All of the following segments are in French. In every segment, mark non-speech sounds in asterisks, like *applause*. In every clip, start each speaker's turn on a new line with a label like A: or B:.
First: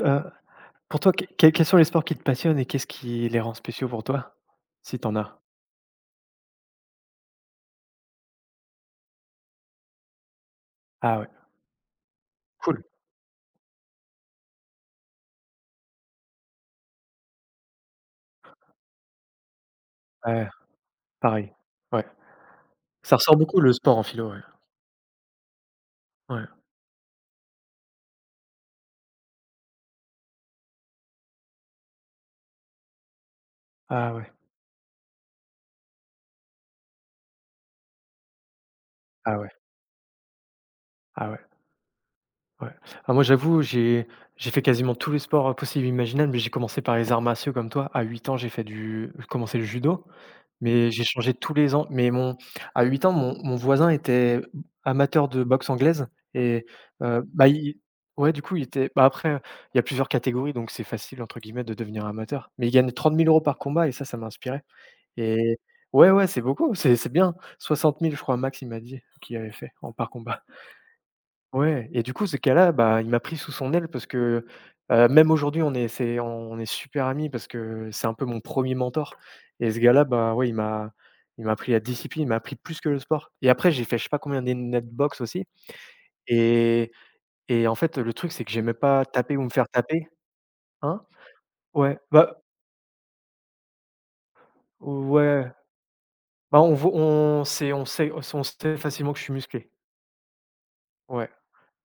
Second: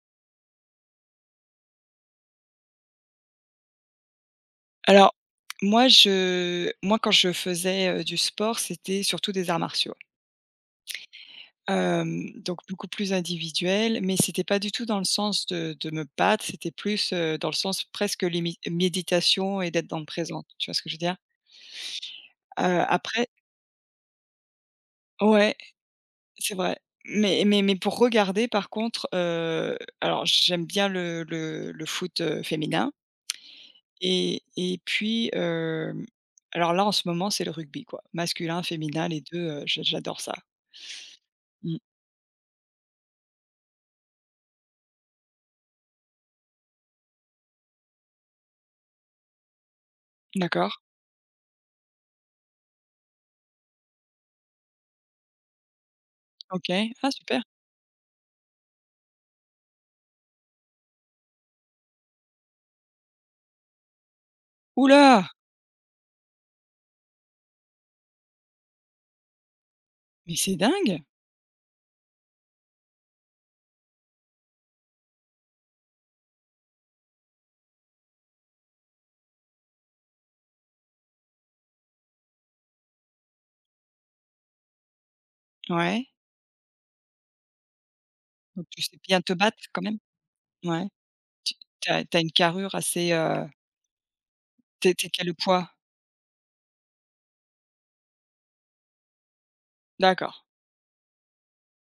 A: Heu, pour toi, quels sont les sports qui te passionnent et qu'est-ce qui les rend spéciaux pour toi? Si
B: Alors,
A: t'en as?
B: moi je moi quand je faisais, du sport, c'était surtout des arts martiaux.
A: Ah ouais,
B: Donc
A: cool.
B: beaucoup plus individuel, mais c'était pas du tout dans le sens de me battre, c'était plus, dans le sens presque limite méditation et d'être dans le présent,
A: Ouais,
B: tu vois ce que je veux dire?
A: pareil. Ouais. Ça
B: Après
A: ressort beaucoup le sport en philo, ouais.
B: ouais,
A: Ouais.
B: c'est vrai. Mais pour regarder par contre, alors j'aime bien le foot, féminin
A: Ah ouais,
B: et puis, alors là en ce moment c'est le rugby quoi, masculin, féminin les deux,
A: ah ouais,
B: je j'adore ça.
A: ah ouais.
B: Mmh.
A: Ouais. Ah moi j'avoue, j'ai fait quasiment tous les sports, possibles et imaginables, mais j'ai commencé par les arts martiaux comme toi. À 8 ans, j'ai fait du j'ai commencé le judo,
B: D'accord,
A: mais j'ai changé tous les ans. Mais mon à 8 ans, mon voisin était amateur de boxe anglaise et
B: OK. Ah super.
A: bah, il ouais, du coup, il était bah, après, il y a plusieurs catégories, donc c'est «facile» entre guillemets de devenir amateur. Mais il gagnait 30 000 euros par combat et ça m'a inspiré
B: Ouh là!
A: et ouais, ouais, c'est beaucoup, c'est bien. 60 000, je crois max, il m'a dit, qu'il avait fait en par
B: Mais
A: combat.
B: c'est dingue!
A: Ouais et du coup, ce gars-là, bah, il m'a pris sous son aile parce que, même aujourd'hui, on est super amis parce que c'est un peu mon premier mentor et ce gars-là, bah, ouais, il m'a appris la discipline, il m'a appris plus que le sport et après j'ai fait je sais pas combien d'années de netbox aussi
B: Ouais,
A: et et en fait, le truc, c'est que
B: donc
A: j'aimais
B: tu sais
A: pas
B: bien te
A: taper ou me
B: battre
A: faire
B: quand même?
A: taper.
B: Ouais.
A: Hein?
B: Tu
A: Ouais,
B: as tu as une
A: bah,
B: carrure assez, tu es quel
A: ouais,
B: poids?
A: bah, on vo on sait on sait on sait facilement que je suis musclé.
B: D'accord,
A: Ouais,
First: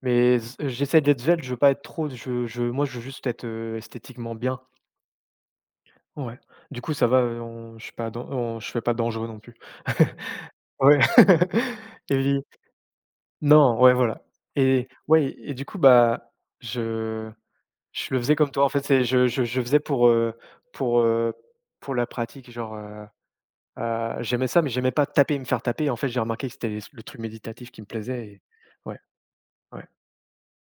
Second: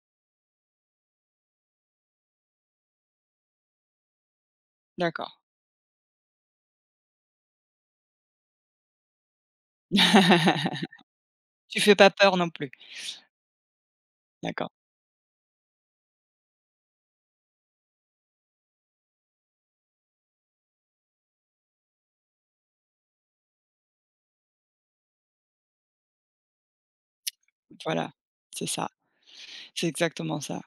A: mais z j'essaie d'être svelte, je veux pas être trop je moi, je veux juste être, esthétiquement bien.
B: d'accord.
A: Ouais. Du coup, ça va, on je suis pas dan on je fais pas dangereux non plus. *laughs*
B: *laughs*
A: Ouais.
B: Tu
A: *laughs*
B: fais pas
A: Et
B: peur
A: puis-
B: non plus?
A: non, ouais, voilà.
B: D'accord,
A: Et ouais et du coup, bah, je je le faisais comme toi, en fait, c'est je faisais pour, pour, heu, pour la pratique, genre, j'aimais ça, mais j'aimais pas taper et me faire taper. En fait, j'ai remarqué que c'était les le truc méditatif qui me
B: voilà,
A: plaisait et
B: c'est ça,
A: ouais, ouais.
B: c'est exactement ça.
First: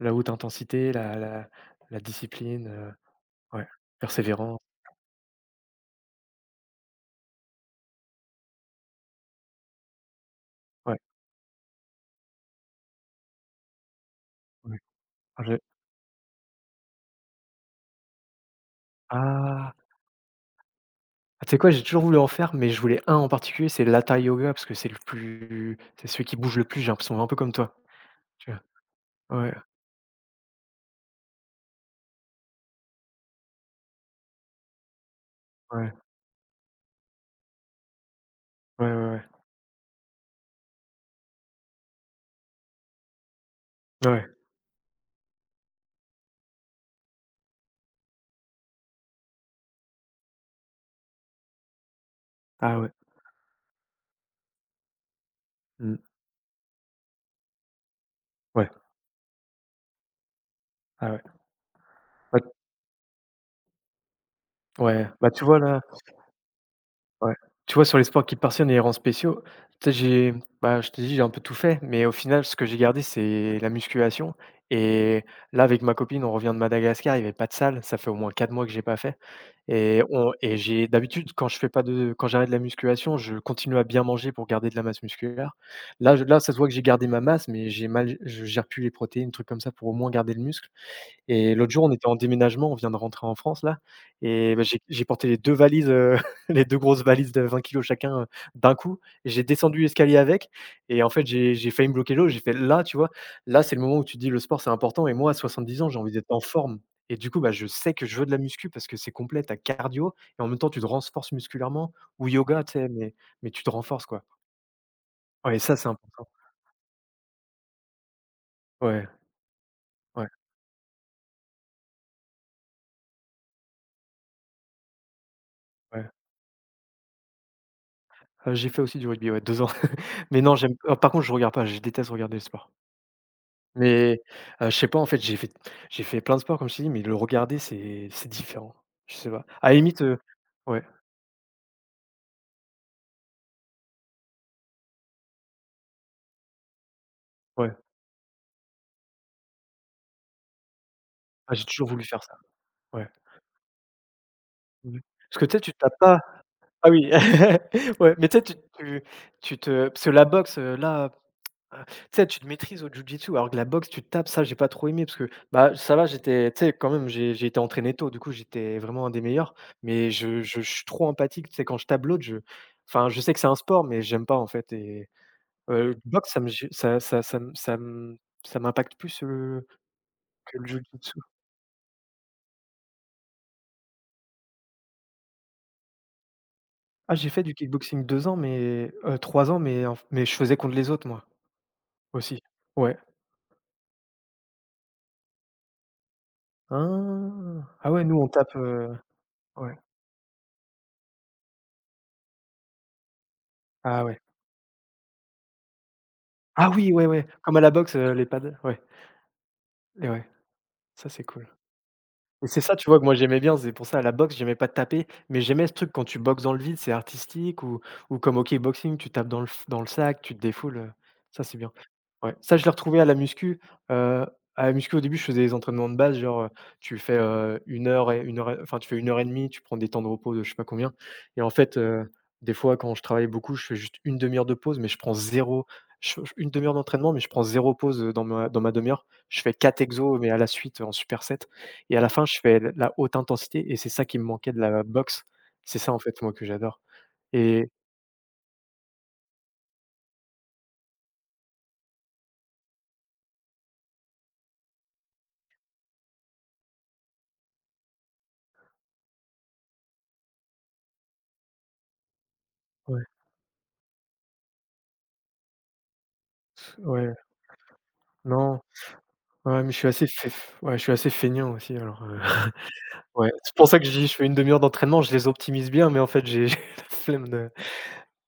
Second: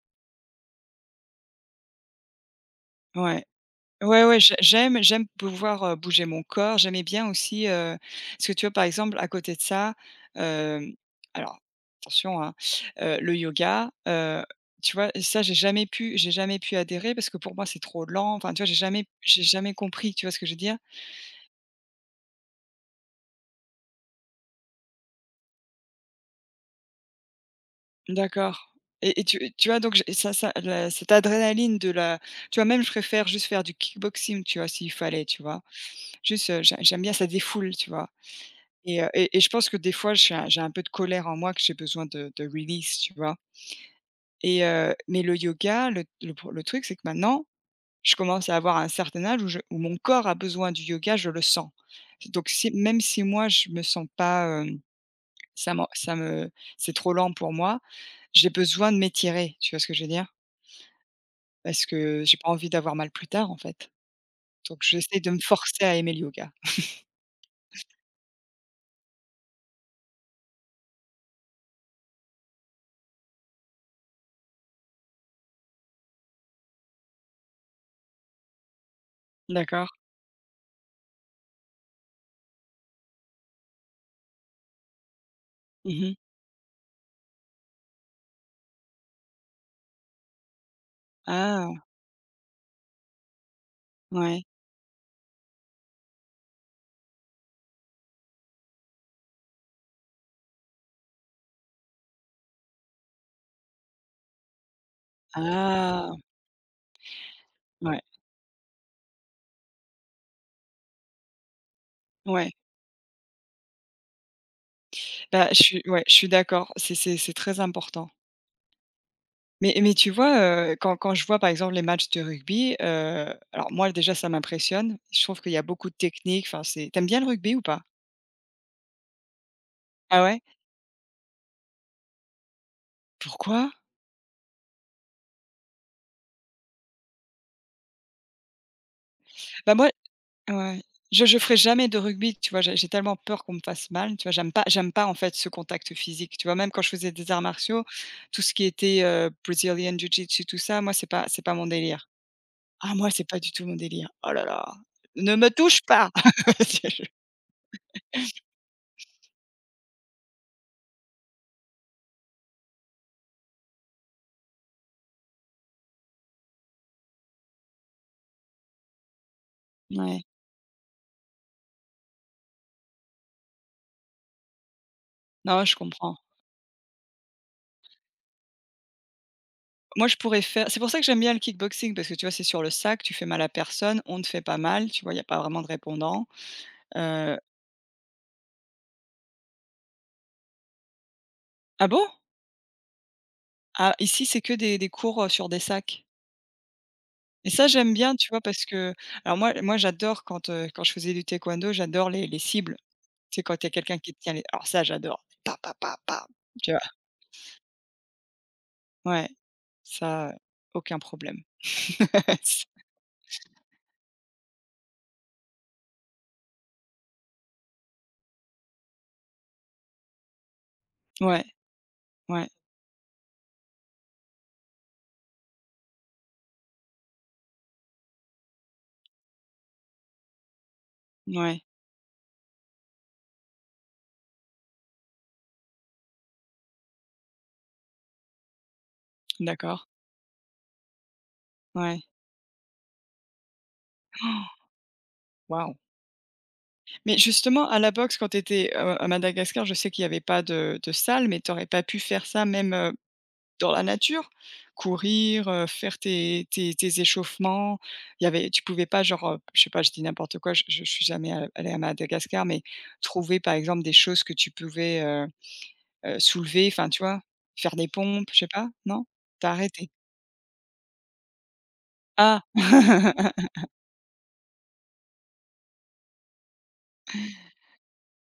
A: La haute intensité, la discipline,
B: Ouais.
A: ouais,
B: Ouais, ouais, j'ai
A: persévérance,
B: j'aime j'aime pouvoir, bouger mon corps. J'aimais bien aussi, parce que tu vois, par exemple, à côté de ça, hem,
A: ouais,
B: alors attention, hein, le yoga,
A: ouais.
B: tu vois, ça,
A: Ah je
B: j'ai jamais pu adhérer parce que pour moi, c'est trop lent. Enfin, tu vois, j'ai jamais j'ai
A: Ah!
B: jamais compris, tu vois ce que je veux dire?
A: Ah, tu sais quoi? J'ai toujours voulu en faire, mais je voulais un en particulier, c'est l'hatha yoga parce que c'est celui qui bouge le plus, j'ai l'impression, un peu comme toi, tu
B: D'accord
A: vois?
B: et tu
A: Ouais,
B: tu vois, donc j'ai ça ça la cette adrénaline de la tu vois, même je préfère juste faire du kickboxing, tu vois, s'il fallait, tu vois?
A: ouais,
B: Juste, j'aime bien, ça défoule, tu vois?
A: ouais, ouais,
B: Et heu
A: ouais,
B: et et je pense que des fois, je suis un j'ai un peu de colère en moi que j'ai besoin de release, tu vois?
A: ouais,
B: Et mais le yoga, le pro le truc, c'est que maintenant, je commence à avoir un certain âge où je où mon corps a besoin du yoga, je le sens. Donc si
A: ah ouais,
B: même si moi, je me sens pas, ça m'en
A: mmh,
B: ça me c'est trop lent pour moi, j'ai
A: ouais,
B: besoin de m'étirer, tu vois ce que je veux dire?
A: ah
B: Parce que j'ai
A: bah
B: pas envie d'avoir mal plus tard, en fait. Donc
A: ouais,
B: j'essaie de
A: bah
B: me
A: tu vois là.
B: forcer à aimer le yoga.
A: Ouais.
B: *laughs*
A: Tu vois, sur les sports qui te passionnent et les rangs spéciaux, tu sais, j'ai bah, je te dis j'ai un peu tout fait, mais au final, ce que j'ai gardé, c'est la musculation et là, avec ma copine, on revient de Madagascar, il y avait pas de salle, ça fait au moins 4 mois que j'ai pas fait
B: D'accord.
A: et j'ai d'habitude, quand je fais pas de quand j'arrête la musculation, je continue à bien manger pour garder de la masse musculaire.
B: Mmh.
A: Là, ça se voit que j'ai gardé ma masse, mais j'ai mal je gère plus les protéines, trucs comme ça, pour au moins garder le muscle et
B: Ah!
A: l'autre jour, on était en déménagement, on vient de rentrer en France là
B: Ouais.
A: et bah, j'ai porté les 2 valises, *laughs* les 2 grosses valises de 20 kg chacun, d'un coup. J'ai descendu l'escalier avec et en fait, j'ai failli me bloquer l'eau. J'ai fait là, tu vois? Là, c'est le moment où tu te dis: «Le sport, c'est important» et moi, à 70 ans, j'ai
B: Ah!
A: envie d'être en forme et du coup, bah, je sais
B: Ouais,
A: que je veux de la muscu parce que c'est complet, tu as cardio et en même temps, tu te renforces musculairement ou
B: ouais.
A: yoga, tu sais? Mais tu te renforces, quoi.
B: Bah,
A: Ouais,
B: je
A: ça,
B: suis
A: c'est
B: ouais, je
A: important.
B: suis d'accord. C'est très important.
A: Ouais,
B: Mais tu
A: ouais,
B: vois, quand quand je vois, par exemple, les matchs de rugby, alors moi, déjà, ça m'impressionne. Je trouve qu'il y a beaucoup de
A: ouais.
B: technique, enfin, c'est t'aimes bien le rugby ou pas?
A: J'ai fait aussi du rugby, ouais, 2 ans. *laughs*
B: Ah ouais?
A: Mais non, j'aime, par contre, je regarde pas, je déteste regarder le sport.
B: Pourquoi?
A: Mais, je sais pas en fait, j'ai fait plein de sports comme je t'ai dit, mais le regarder c'est différent. Je sais pas. À
B: Bah,
A: la
B: moi
A: limite,
B: ouais,
A: ouais,
B: je ferai jamais de rugby, tu vois? J'ai tellement peur qu'on me fasse mal, tu vois? J'aime pas, en fait, ce contact physique, tu vois? Même quand je faisais des arts
A: ouais.
B: martiaux, tout ce qui était, Brazilian Jiu-Jitsu, tout ça, moi, c'est pas c'est
A: Ah
B: pas
A: j'ai
B: mon
A: toujours voulu
B: délire.
A: faire ça.
B: Ah,
A: Ouais.
B: moi, c'est pas du tout mon délire. Oh là là!
A: Ouais.
B: Ne
A: Parce que
B: me
A: tu sais, tu
B: touche
A: tapes
B: pas!
A: pas. Ah
B: *laughs*
A: oui, *laughs* ouais, mais tu sais, tu tu tu te parce que la boxe, là, heu, tu sais, tu te maîtrises au jiu-jitsu alors que la boxe, tu te tapes, ça j'ai pas trop aimé parce que, bah, ça va, j'étais tu sais, quand même, j'ai été entraîné tôt, du coup, j'étais vraiment un des meilleurs, mais
B: Ouais.
A: je suis trop empathique, tu sais, quand je tape l'autre, je enfin, je sais que c'est un sport, mais j'aime pas en fait et
B: Non, je
A: Le
B: comprends.
A: box ça me gé ça ça ça me ça me ça m'impacte plus,
B: Moi, je pourrais
A: que le
B: faire c'est pour ça que j'aime
A: jujutsu.
B: bien le kickboxing parce que tu vois, c'est sur le sac, tu fais mal à personne, on ne fait pas mal, tu vois? Il n'y a pas vraiment de répondant,
A: Ah, j'ai
B: heu
A: fait du kickboxing 2 ans, mais 3 ans, mais en mais je faisais contre les autres moi,
B: ah bon?
A: aussi. Ouais.
B: Ah, ici, c'est que des cours, sur des sacs
A: Ah!
B: et ça,
A: Ah
B: j'aime
A: ouais,
B: bien,
A: nous
B: tu
A: on
B: vois?
A: tape,
B: Parce que alors moi,
A: ouais.
B: j'adore quand, quand je faisais du taekwondo, j'adore les cibles. Tu sais, quand il y a quelqu'un
A: Ah
B: qui
A: ouais.
B: te tient les alors ça, j'adore. Pa pa pa pa, tu
A: Ah
B: vois?
A: oui, ouais, ouais, comme à la boxe, les pads. Ouais
B: Ouais,
A: et ouais,
B: ça, aucun
A: ça c'est
B: problème.
A: cool. Et c'est ça,
B: *laughs*
A: tu vois, que moi j'aimais bien, c'est pour ça, à la boxe, j'aimais pas taper, mais j'aimais ce truc quand tu boxes dans le vide, c'est artistique ou comme au kickboxing, tu tapes dans le f dans le sac, tu te défoules,
B: Ouais,
A: ça c'est bien. Ouais,
B: ouais,
A: ça je l'ai retrouvé heu, à la muscu au début, je faisais des entraînements de base, genre, tu fais, 1 heure et enfin tu fais une heure et demie, tu prends des temps de repos de je sais pas combien et en
B: ouais,
A: fait, des fois quand je travaillais beaucoup, je fais juste une demi heure de pause, mais je prends zéro, je f 1/2 d'entraînement, mais je prends zéro pause, dans ma demi heure je fais
B: d'accord,
A: 4 exos, mais à la suite, en superset et
B: ouais.
A: à la fin, je fais l la haute intensité et c'est ça qui me manquait
B: *gasps*
A: de la boxe.
B: Waouh!
A: C'est ça, en fait, moi, que j'adore
B: Mais justement,
A: et
B: à la boxe, quand tu étais, à Madagascar, je sais qu'il y avait pas de salle, mais tu aurais pas pu faire ça même, dans la nature? Courir, faire tes échauffements? Il y avait tu pouvais pas genre, je sais pas, je dis n'importe quoi, je suis jamais a allée à Madagascar, mais
A: ouais,
B: trouver par exemple des choses que tu pouvais, soulever, enfin tu
A: ouais,
B: vois? Faire des pompes, je sais
A: non,
B: pas, non? Tu
A: ouais, mais je suis
B: arrêté?
A: assez fef ouais, je suis assez feignant aussi alors,
B: Ah!
A: *laughs* ouais,
B: *laughs*
A: c'est pour ça que je dis je fais une demi heure d'entraînement, je les optimise bien, mais en fait, j'ai *laughs* j'ai la flemme de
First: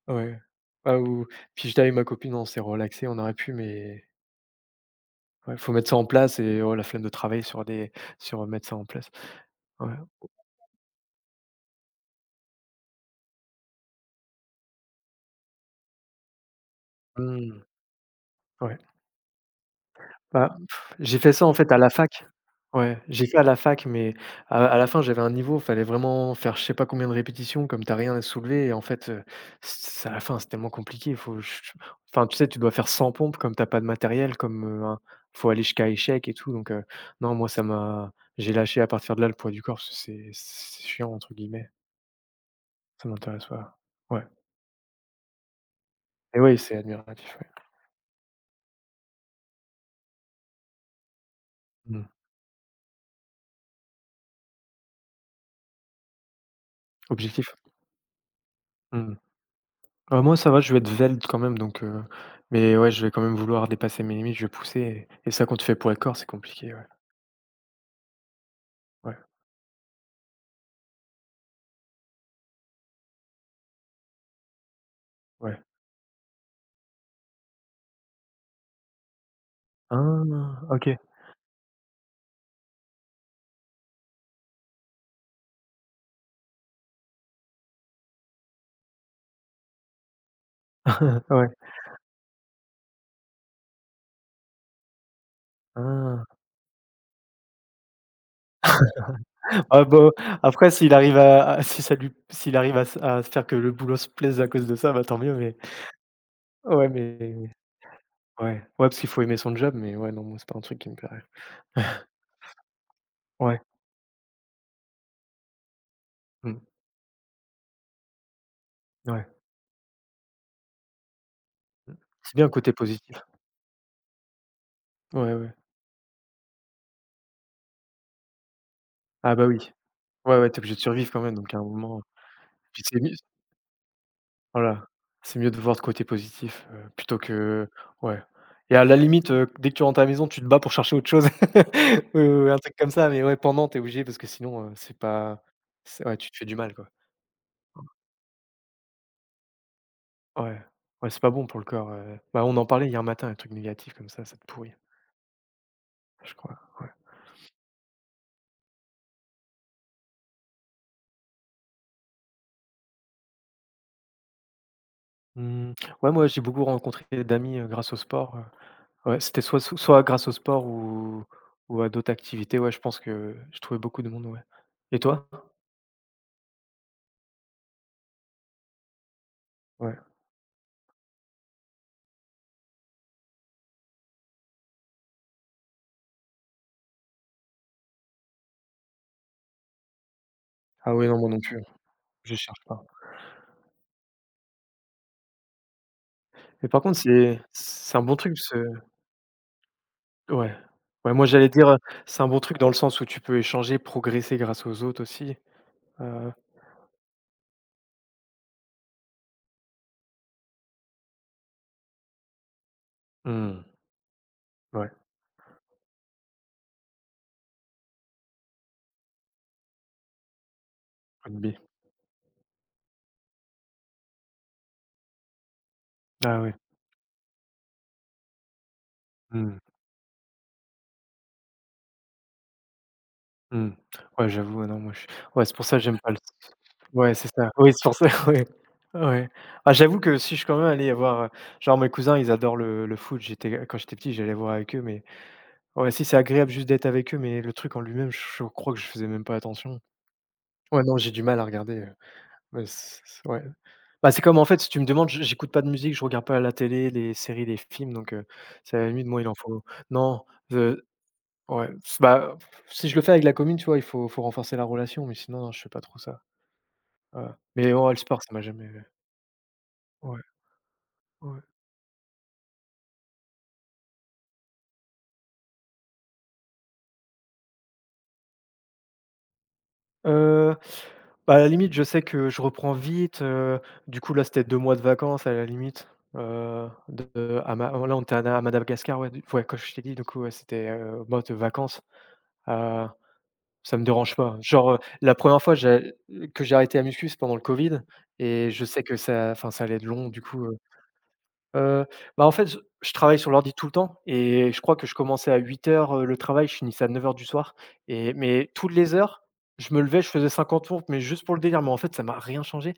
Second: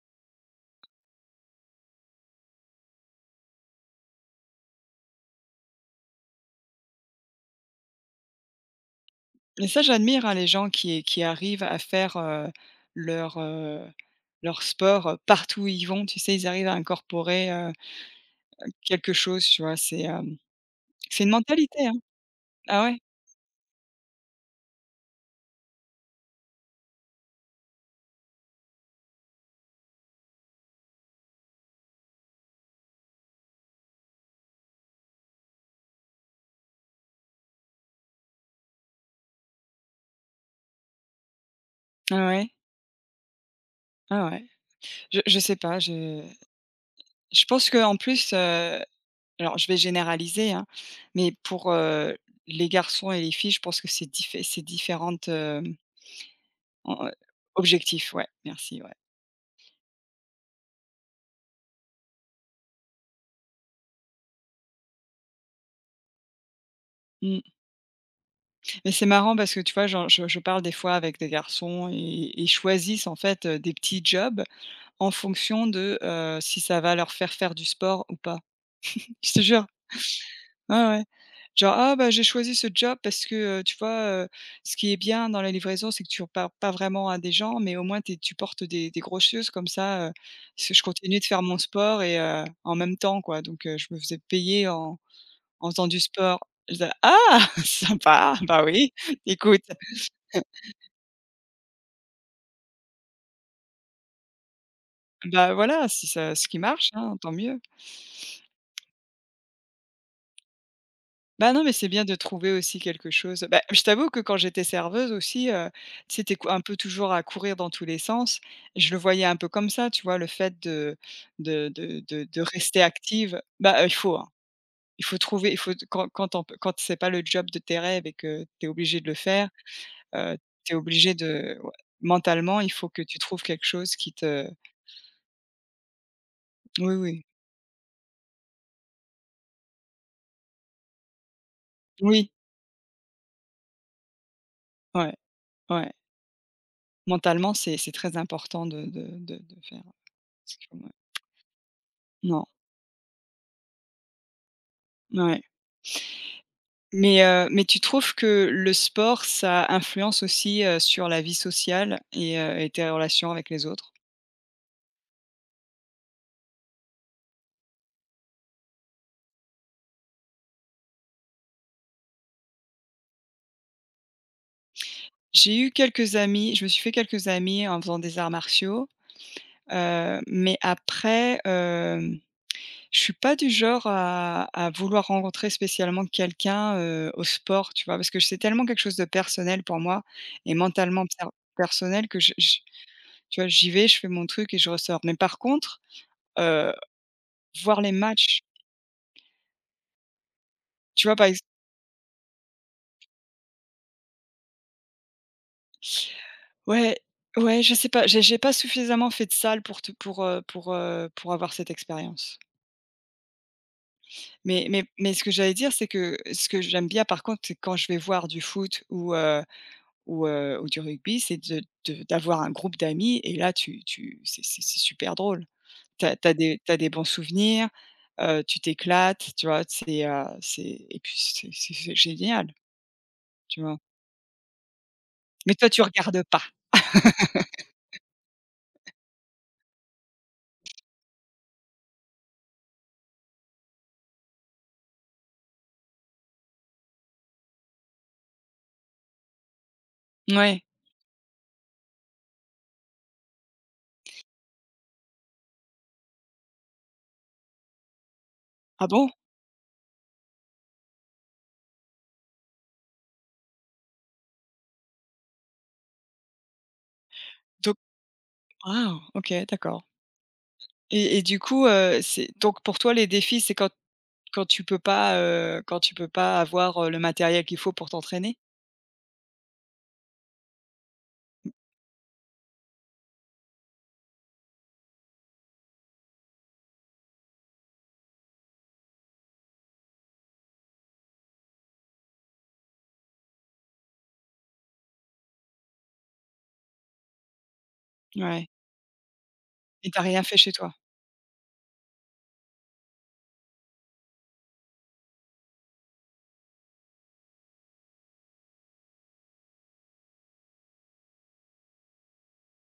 A: ouais. Ah ou puis j'étais avec ma copine, on s'est relaxé, on aurait pu, mais ouais, faut mettre ça en place et oh, la flemme de travailler sur mettre ça en place.
B: Et ça,
A: Ouais.
B: j'admire, hein, les gens qui arrivent à faire, leur, leur sport, partout où ils vont, tu sais? Ils arrivent à incorporer,
A: Mmh, ouais.
B: quelque chose, tu vois? C'est,
A: Bah, pff, j'ai
B: c'est une
A: fait ça, en fait, à
B: mentalité,
A: la
B: hein.
A: fac.
B: Ah ouais?
A: Ouais, j'ai fait à la fac, mais à la fin, j'avais un niveau, fallait vraiment faire je sais pas combien de répétitions, comme t'as rien à soulever et en fait, c à la fin, c'est tellement compliqué, faut ch ch enfin, tu sais, tu dois faire 100 pompes comme t'as pas de matériel, comme, un faut aller jusqu'à échec et tout donc non, moi, ça m'a j'ai lâché à partir de là le poids du corps parce que c'est «chiant» entre guillemets,
B: Ah ouais?
A: ça m'intéresse pas. Ouais.
B: Ah ouais. Je sais pas,
A: Et oui, c'est admiratif,
B: je
A: ouais.
B: pense que en plus, alors je vais généraliser, hein, mais pour,
A: Mmh.
B: les garçons et les filles, je pense que c'est diffé c'est différentes, en,
A: Objectif.
B: objectifs, ouais, merci, ouais.
A: Mmh. Ah, moi, ça va, je vais être veld quand même, donc mais ouais, je vais quand même vouloir dépasser mes limites, je vais pousser et ça, quand tu fais pour le corps, c'est compliqué, ouais.
B: Mmh. Mais c'est
A: Ouais,
B: marrant parce que tu vois, genre, je parle des fois avec des garçons et ils choisissent en fait, des petits jobs en
A: ouais.
B: fonction de, si ça va leur faire faire du sport ou pas. Je te jure.
A: Ah!
B: Ouais,
A: OK.
B: ouais. Genre: «Ah bah, j'ai choisi ce job parce que, tu vois, ce qui est bien dans la livraison, c'est que tu parles pas vraiment à des gens, mais au moins tu portes des grosseuses comme ça, ce je continue de
A: *laughs*
B: faire
A: Ouais.
B: mon sport et en même temps quoi, donc je me faisais payer en en faisant du
A: Ah!
B: sport». Je disais: «Ah! *laughs* Sympa, bah oui, écoute».
A: Ah bah, après s'il arrive à si ça lui s'il arrive à s à se faire que le boulot se plaise à cause de ça, bah, tant mieux,
B: Bah,
A: mais
B: voilà, si ça ce qui
A: ouais,
B: marche, hein, tant
A: mais
B: mieux.
A: ouais. Ouais, parce qu'il faut aimer son job, mais ouais, non, moi, c'est pas un truc qui me plairait.
B: Bah, non, mais c'est bien de trouver aussi quelque chose.
A: Ouais.
B: Bah, je t'avoue que quand j'étais serveuse aussi, tu sais, tu cou
A: Mmh.
B: un peu toujours à courir dans tous les sens. Je le voyais
A: Ouais.
B: un peu comme ça, tu vois? Le fait de de de de
A: C'est
B: de
A: bien le côté
B: rester
A: positif.
B: active, bah, il faut, hein. Il faut
A: Ouais, ouais.
B: trouver, il faut quand quand on peut quand c'est pas le job de tes rêves et que tu es obligée de le
A: Ah bah,
B: faire,
A: oui.
B: heu,
A: Ouais, ouais, tu es
B: tu
A: obligé
B: es
A: de survivre
B: obligée
A: quand même, donc
B: de
A: à un
B: ouais,
A: moment,
B: mentalement, il
A: puis
B: faut
A: c'est
B: que
A: mieux
B: tu trouves quelque chose qui te
A: voilà, c'est mieux de voir le côté positif,
B: oui,
A: plutôt
B: oui.
A: que. Ouais et à la limite, dès que tu rentres à la maison, tu te bats pour chercher autre chose. *laughs* Oui, oui,
B: Oui,
A: oui, un truc comme ça, mais ouais, pendant, t'es obligé parce que sinon, c'est
B: ouais,
A: pas,
B: ouais.
A: c'est ouais, tu te fais du mal, quoi.
B: Mentalement, c'est très important de faire,
A: Ouais,
B: que ouais.
A: ouais, c'est pas bon pour le corps,
B: Non,
A: bah, on en parlait hier matin, un truc négatif comme ça te pourrit,
B: ouais.
A: je crois.
B: Mais mais tu trouves que le sport, ça influence aussi, sur la vie sociale et tes relations avec les autres?
A: Mmh, ouais, moi, j'ai beaucoup rencontré d'amis, grâce au sport, ouais, c'était soit soit grâce au sport ou à d'autres activités, ouais, je pense que je trouvais beaucoup de monde, ouais et toi?
B: J'ai eu quelques amis je me suis fait quelques amis en faisant des arts martiaux,
A: Ouais.
B: mais après, je suis pas du genre à vouloir rencontrer spécialement quelqu'un, au sport, tu vois? Parce que c'est tellement quelque chose de personnel pour moi et
A: Ah
B: mentalement
A: ouais, non,
B: per
A: moi non plus, hein,
B: personnel que je
A: je cherche pas.
B: tu vois, j'y vais, je fais mon truc et je ressors. Mais par contre,
A: Mais
B: heu,
A: par contre, c'est
B: voir les
A: c'est un bon truc
B: matchs,
A: parce que ouais.
B: tu
A: Ouais,
B: vois, par
A: moi,
B: exemple
A: j'allais dire, c'est un bon truc dans le sens où tu peux échanger, progresser grâce aux autres aussi, heu
B: ouais, ouais, je sais pas, j'ai pas suffisamment fait de salle pour te pour avoir cette expérience.
A: mmh,
B: Mais mais
A: ouais,
B: mais ce que j'allais dire, c'est que ce que j'aime bien, par contre, c'est quand je vais voir du foot ou du rugby, c'est
A: rugby.
B: de d'avoir un groupe d'amis et là, tu tu c'est super drôle. T'as as
A: Ah ouais.
B: des tu des bons souvenirs, tu t'éclates, tu
A: Mmh,
B: vois? C'est et puis c'est génial, tu
A: mmh.
B: vois?
A: Ouais, j'avoue, ouais, non, moi, je ouais,
B: Mais
A: c'est pour
B: toi,
A: ça
B: tu
A: que j'aime pas le
B: regardes pas?
A: s ouais, c'est ça. Oui, c'est pour ça, *laughs* ouais. Ouais. Ah, j'avoue que si je suis quand même allé voir, genre mes cousins, ils adorent le foot. J'étais Quand j'étais petit, j'allais voir avec eux, mais ouais, si, c'est agréable juste d'être avec eux, mais le truc en lui-même, je crois que je faisais même pas attention.
B: Ouais.
A: Ouais, non, j'ai du mal à regarder, ouais, c c ouais. Bah, c'est comme, en fait, si tu me demandes, j'écoute pas de musique, je regarde pas la télé, les séries, les films, donc c'est à
B: Ah
A: la limite,
B: bon?
A: moi, il en faut non, heu, ouais, bah, si je le fais avec la commune, tu vois, il faut renforcer la relation, mais sinon, non, je fais pas trop ça. Voilà. Mais
B: Donc
A: bon, ouais, le sport, ça m'a jamais.
B: waouh, OK, d'accord
A: Ouais,
B: et du
A: ouais.
B: coup, c'est donc pour toi, les défis, c'est quand quand tu peux pas, quand tu peux pas avoir, le matériel qu'il faut pour t'entraîner?
A: Heu, bah, à la
B: Mmh.
A: limite, je sais que je reprends vite, du coup, là, c'était 2 mois de vacances, à la limite, de à ma là, on était à Madagascar, ouais, d ouais, comme je t'ai dit, du coup, ouais, c'était, mode vacances, heu Ça me dérange pas. Genre, la première fois j'a que j'ai arrêté la muscu, c'est pendant le Covid
B: Ouais
A: et je sais que ça enfin, ça allait être
B: et t'as
A: long
B: rien
A: du
B: fait
A: coup,
B: chez toi?
A: heu, bah, en fait, je travaille sur l'ordi tout le temps et je crois que je commençais à 8h, le travail, je finissais à 9 heures du soir et mais toutes les heures, je me levais, je faisais 50 pompes, mais juste pour le délire, mais en fait, ça m'a rien changé.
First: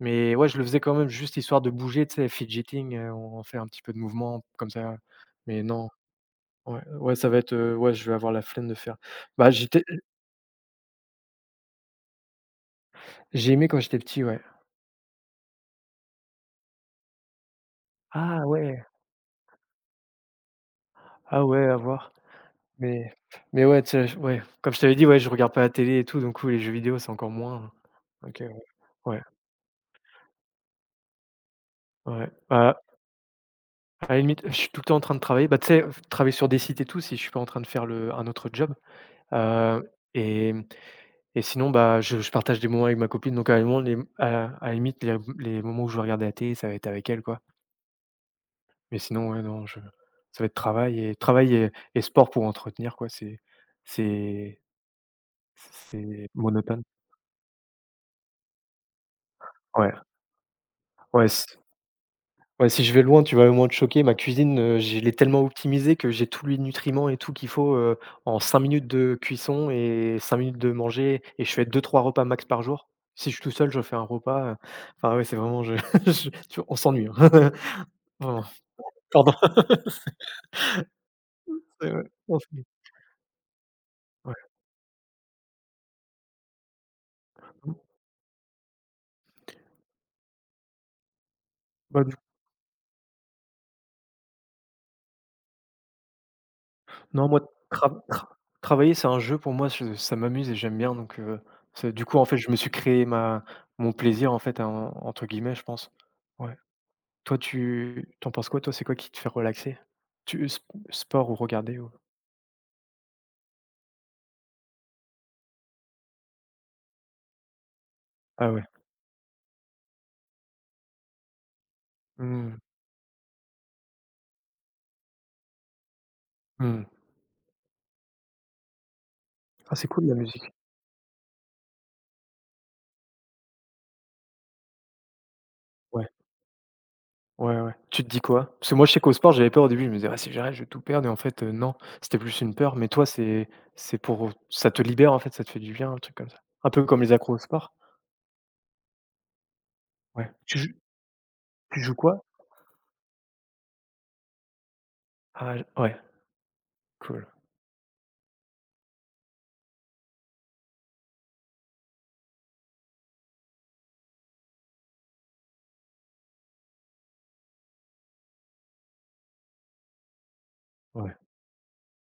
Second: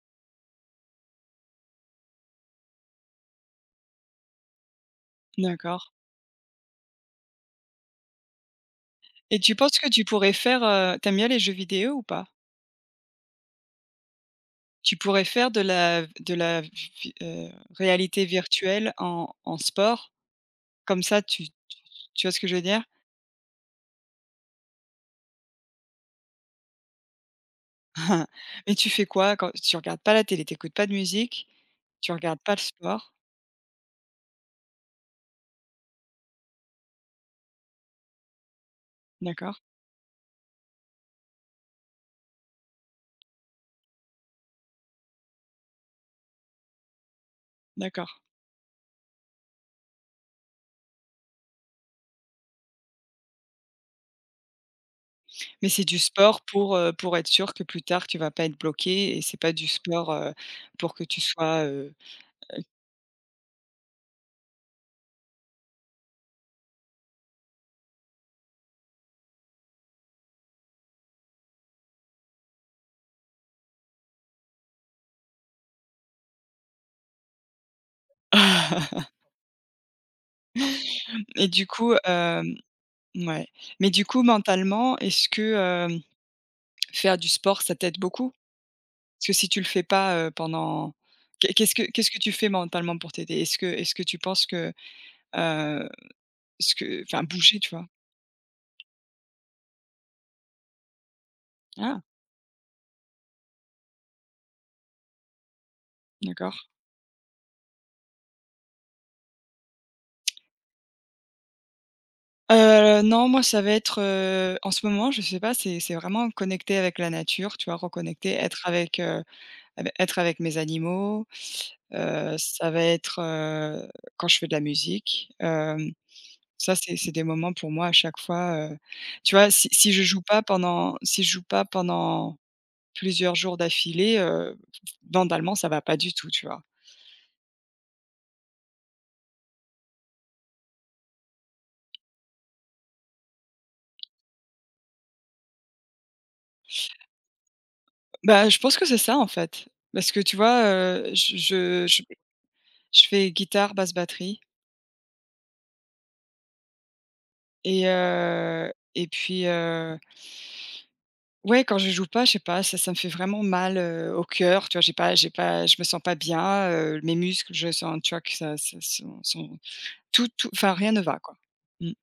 A: Mais ouais, je le faisais quand même juste histoire de bouger, tu sais, fidgeting, on fait un petit peu de mouvement comme ça, mais
B: D'accord
A: non, ouais, ouais, ça va être, ouais, je vais avoir la flemme de faire.
B: et
A: Bah,
B: tu penses que tu pourrais faire, tu bien les jeux vidéo ou pas?
A: j'ai aimé quand j'étais petit, ouais.
B: Tu pourrais faire de la vi réalité
A: Ah ouais!
B: virtuelle en en sport? Comme ça,
A: Ah
B: tu
A: ouais, à voir.
B: tu vois ce que je veux dire?
A: Mais mais ouais, tu sais, je ouais, comme je t'avais dit, ouais, je regarde pas la télé et tout, donc oui, les jeux vidéo, c'est encore moins.
B: *laughs*
A: OK, ouais.
B: Mais tu fais
A: Ouais,
B: quoi quand tu regardes pas la télé, t'écoutes pas de musique, tu
A: ouais.
B: regardes pas le
A: Bah,
B: sport?
A: à la limite, je suis tout le temps en train de travailler. Bah, tu sais, travailler sur des sites et tout, si je suis pas en train de faire le un autre job,
B: D'accord,
A: heu et mmh et sinon, bah, je partage des moments avec ma copine, donc à un moment, les à la limite, les moments où je vais regarder la télé, ça va être avec elle, quoi.
B: d'accord.
A: Mais sinon, ouais, non, je ça va être travail et travail et sport pour entretenir, quoi. C'est
B: Mais c'est du
A: c'est
B: sport
A: monotone.
B: pour être sûr que plus tard tu vas pas être bloqué et c'est pas du
A: Ouais.
B: sport, pour que tu
A: Ouais, s
B: sois,
A: ouais, si je vais loin, tu vas au moins te choquer. Ma cuisine, je l'ai tellement optimisée que j'ai tous les nutriments et tout qu'il faut, en 5 minutes de cuisson et 5 minutes de manger et je fais deux, trois repas max par jour. Si je suis tout seul, je fais un repas, enfin, ouais, c'est vraiment je *laughs* je tu on s'ennuie, hein. *laughs* Vraiment.
B: *laughs*
A: Pardon, *laughs*
B: et du
A: c'est
B: coup,
A: ouais, on s'ennuie.
B: mouais. Mais du coup,
A: Ouais.
B: mentalement, est-ce que, faire du sport, ça t'aide beaucoup? Parce que si tu le fais pas, pendant qu'est qu'est-ce que
A: Bah,
B: qu'est-ce
A: du
B: que tu fais mentalement pour t'aider? Est-ce que tu penses que, heu, ce que enfin
A: non, moi,
B: bouger, tu vois?
A: tra tra travailler, c'est un jeu pour moi, je ça m'amuse et j'aime bien donc c'est
B: Ah,
A: du coup, en fait, je me suis créé ma mon «plaisir», en fait, en entre guillemets, je pense. Ouais.
B: d'accord.
A: Toi, tu t'en penses quoi toi? C'est quoi qui te fait relaxer? Tu sp sport ou regarder ou
B: Non, moi, ça va être, en ce moment, je sais pas, c'est vraiment connecter avec la nature, tu vois? Reconnecter,
A: ah
B: être
A: ouais.
B: avec, ave être avec mes animaux,
A: Mmh.
B: ça va être, quand je fais de la musique, ça,
A: Mmh.
B: c'est des moments pour moi à chaque fois, tu vois? Si
A: Ah, c'est
B: si je
A: cool la
B: joue pas
A: musique.
B: pendant si je joue pas pendant plusieurs jours d'affilée, mentalement, ça va pas
A: Ouais.
B: du tout, tu vois?
A: Ouais, ouais. Tu te dis quoi? Parce que moi je sais qu'au sport j'avais peur au début, je me disais: «Ah si j'arrête je vais tout perdre» et en fait, non, c'était plus une peur, mais toi c'est pour, ça te libère en fait, ça te fait du bien, un truc comme ça? Un peu comme les accros au sport?
B: Bah, je pense que c'est ça, en fait. Parce que
A: Ouais.
B: tu vois, je
A: Tu
B: je
A: joues
B: je
A: quoi?
B: je fais guitare, basse, batterie
A: Ah ouais, cool.
B: et puis, ouais, quand je joue pas, je sais pas, ça me fait vraiment mal, au cœur, tu vois? J'ai pas je me sens pas bien, mes muscles, je sens, tu vois, que ça sont sont tout tout enfin rien ne
A: Ouais.
B: va, quoi. Mmh.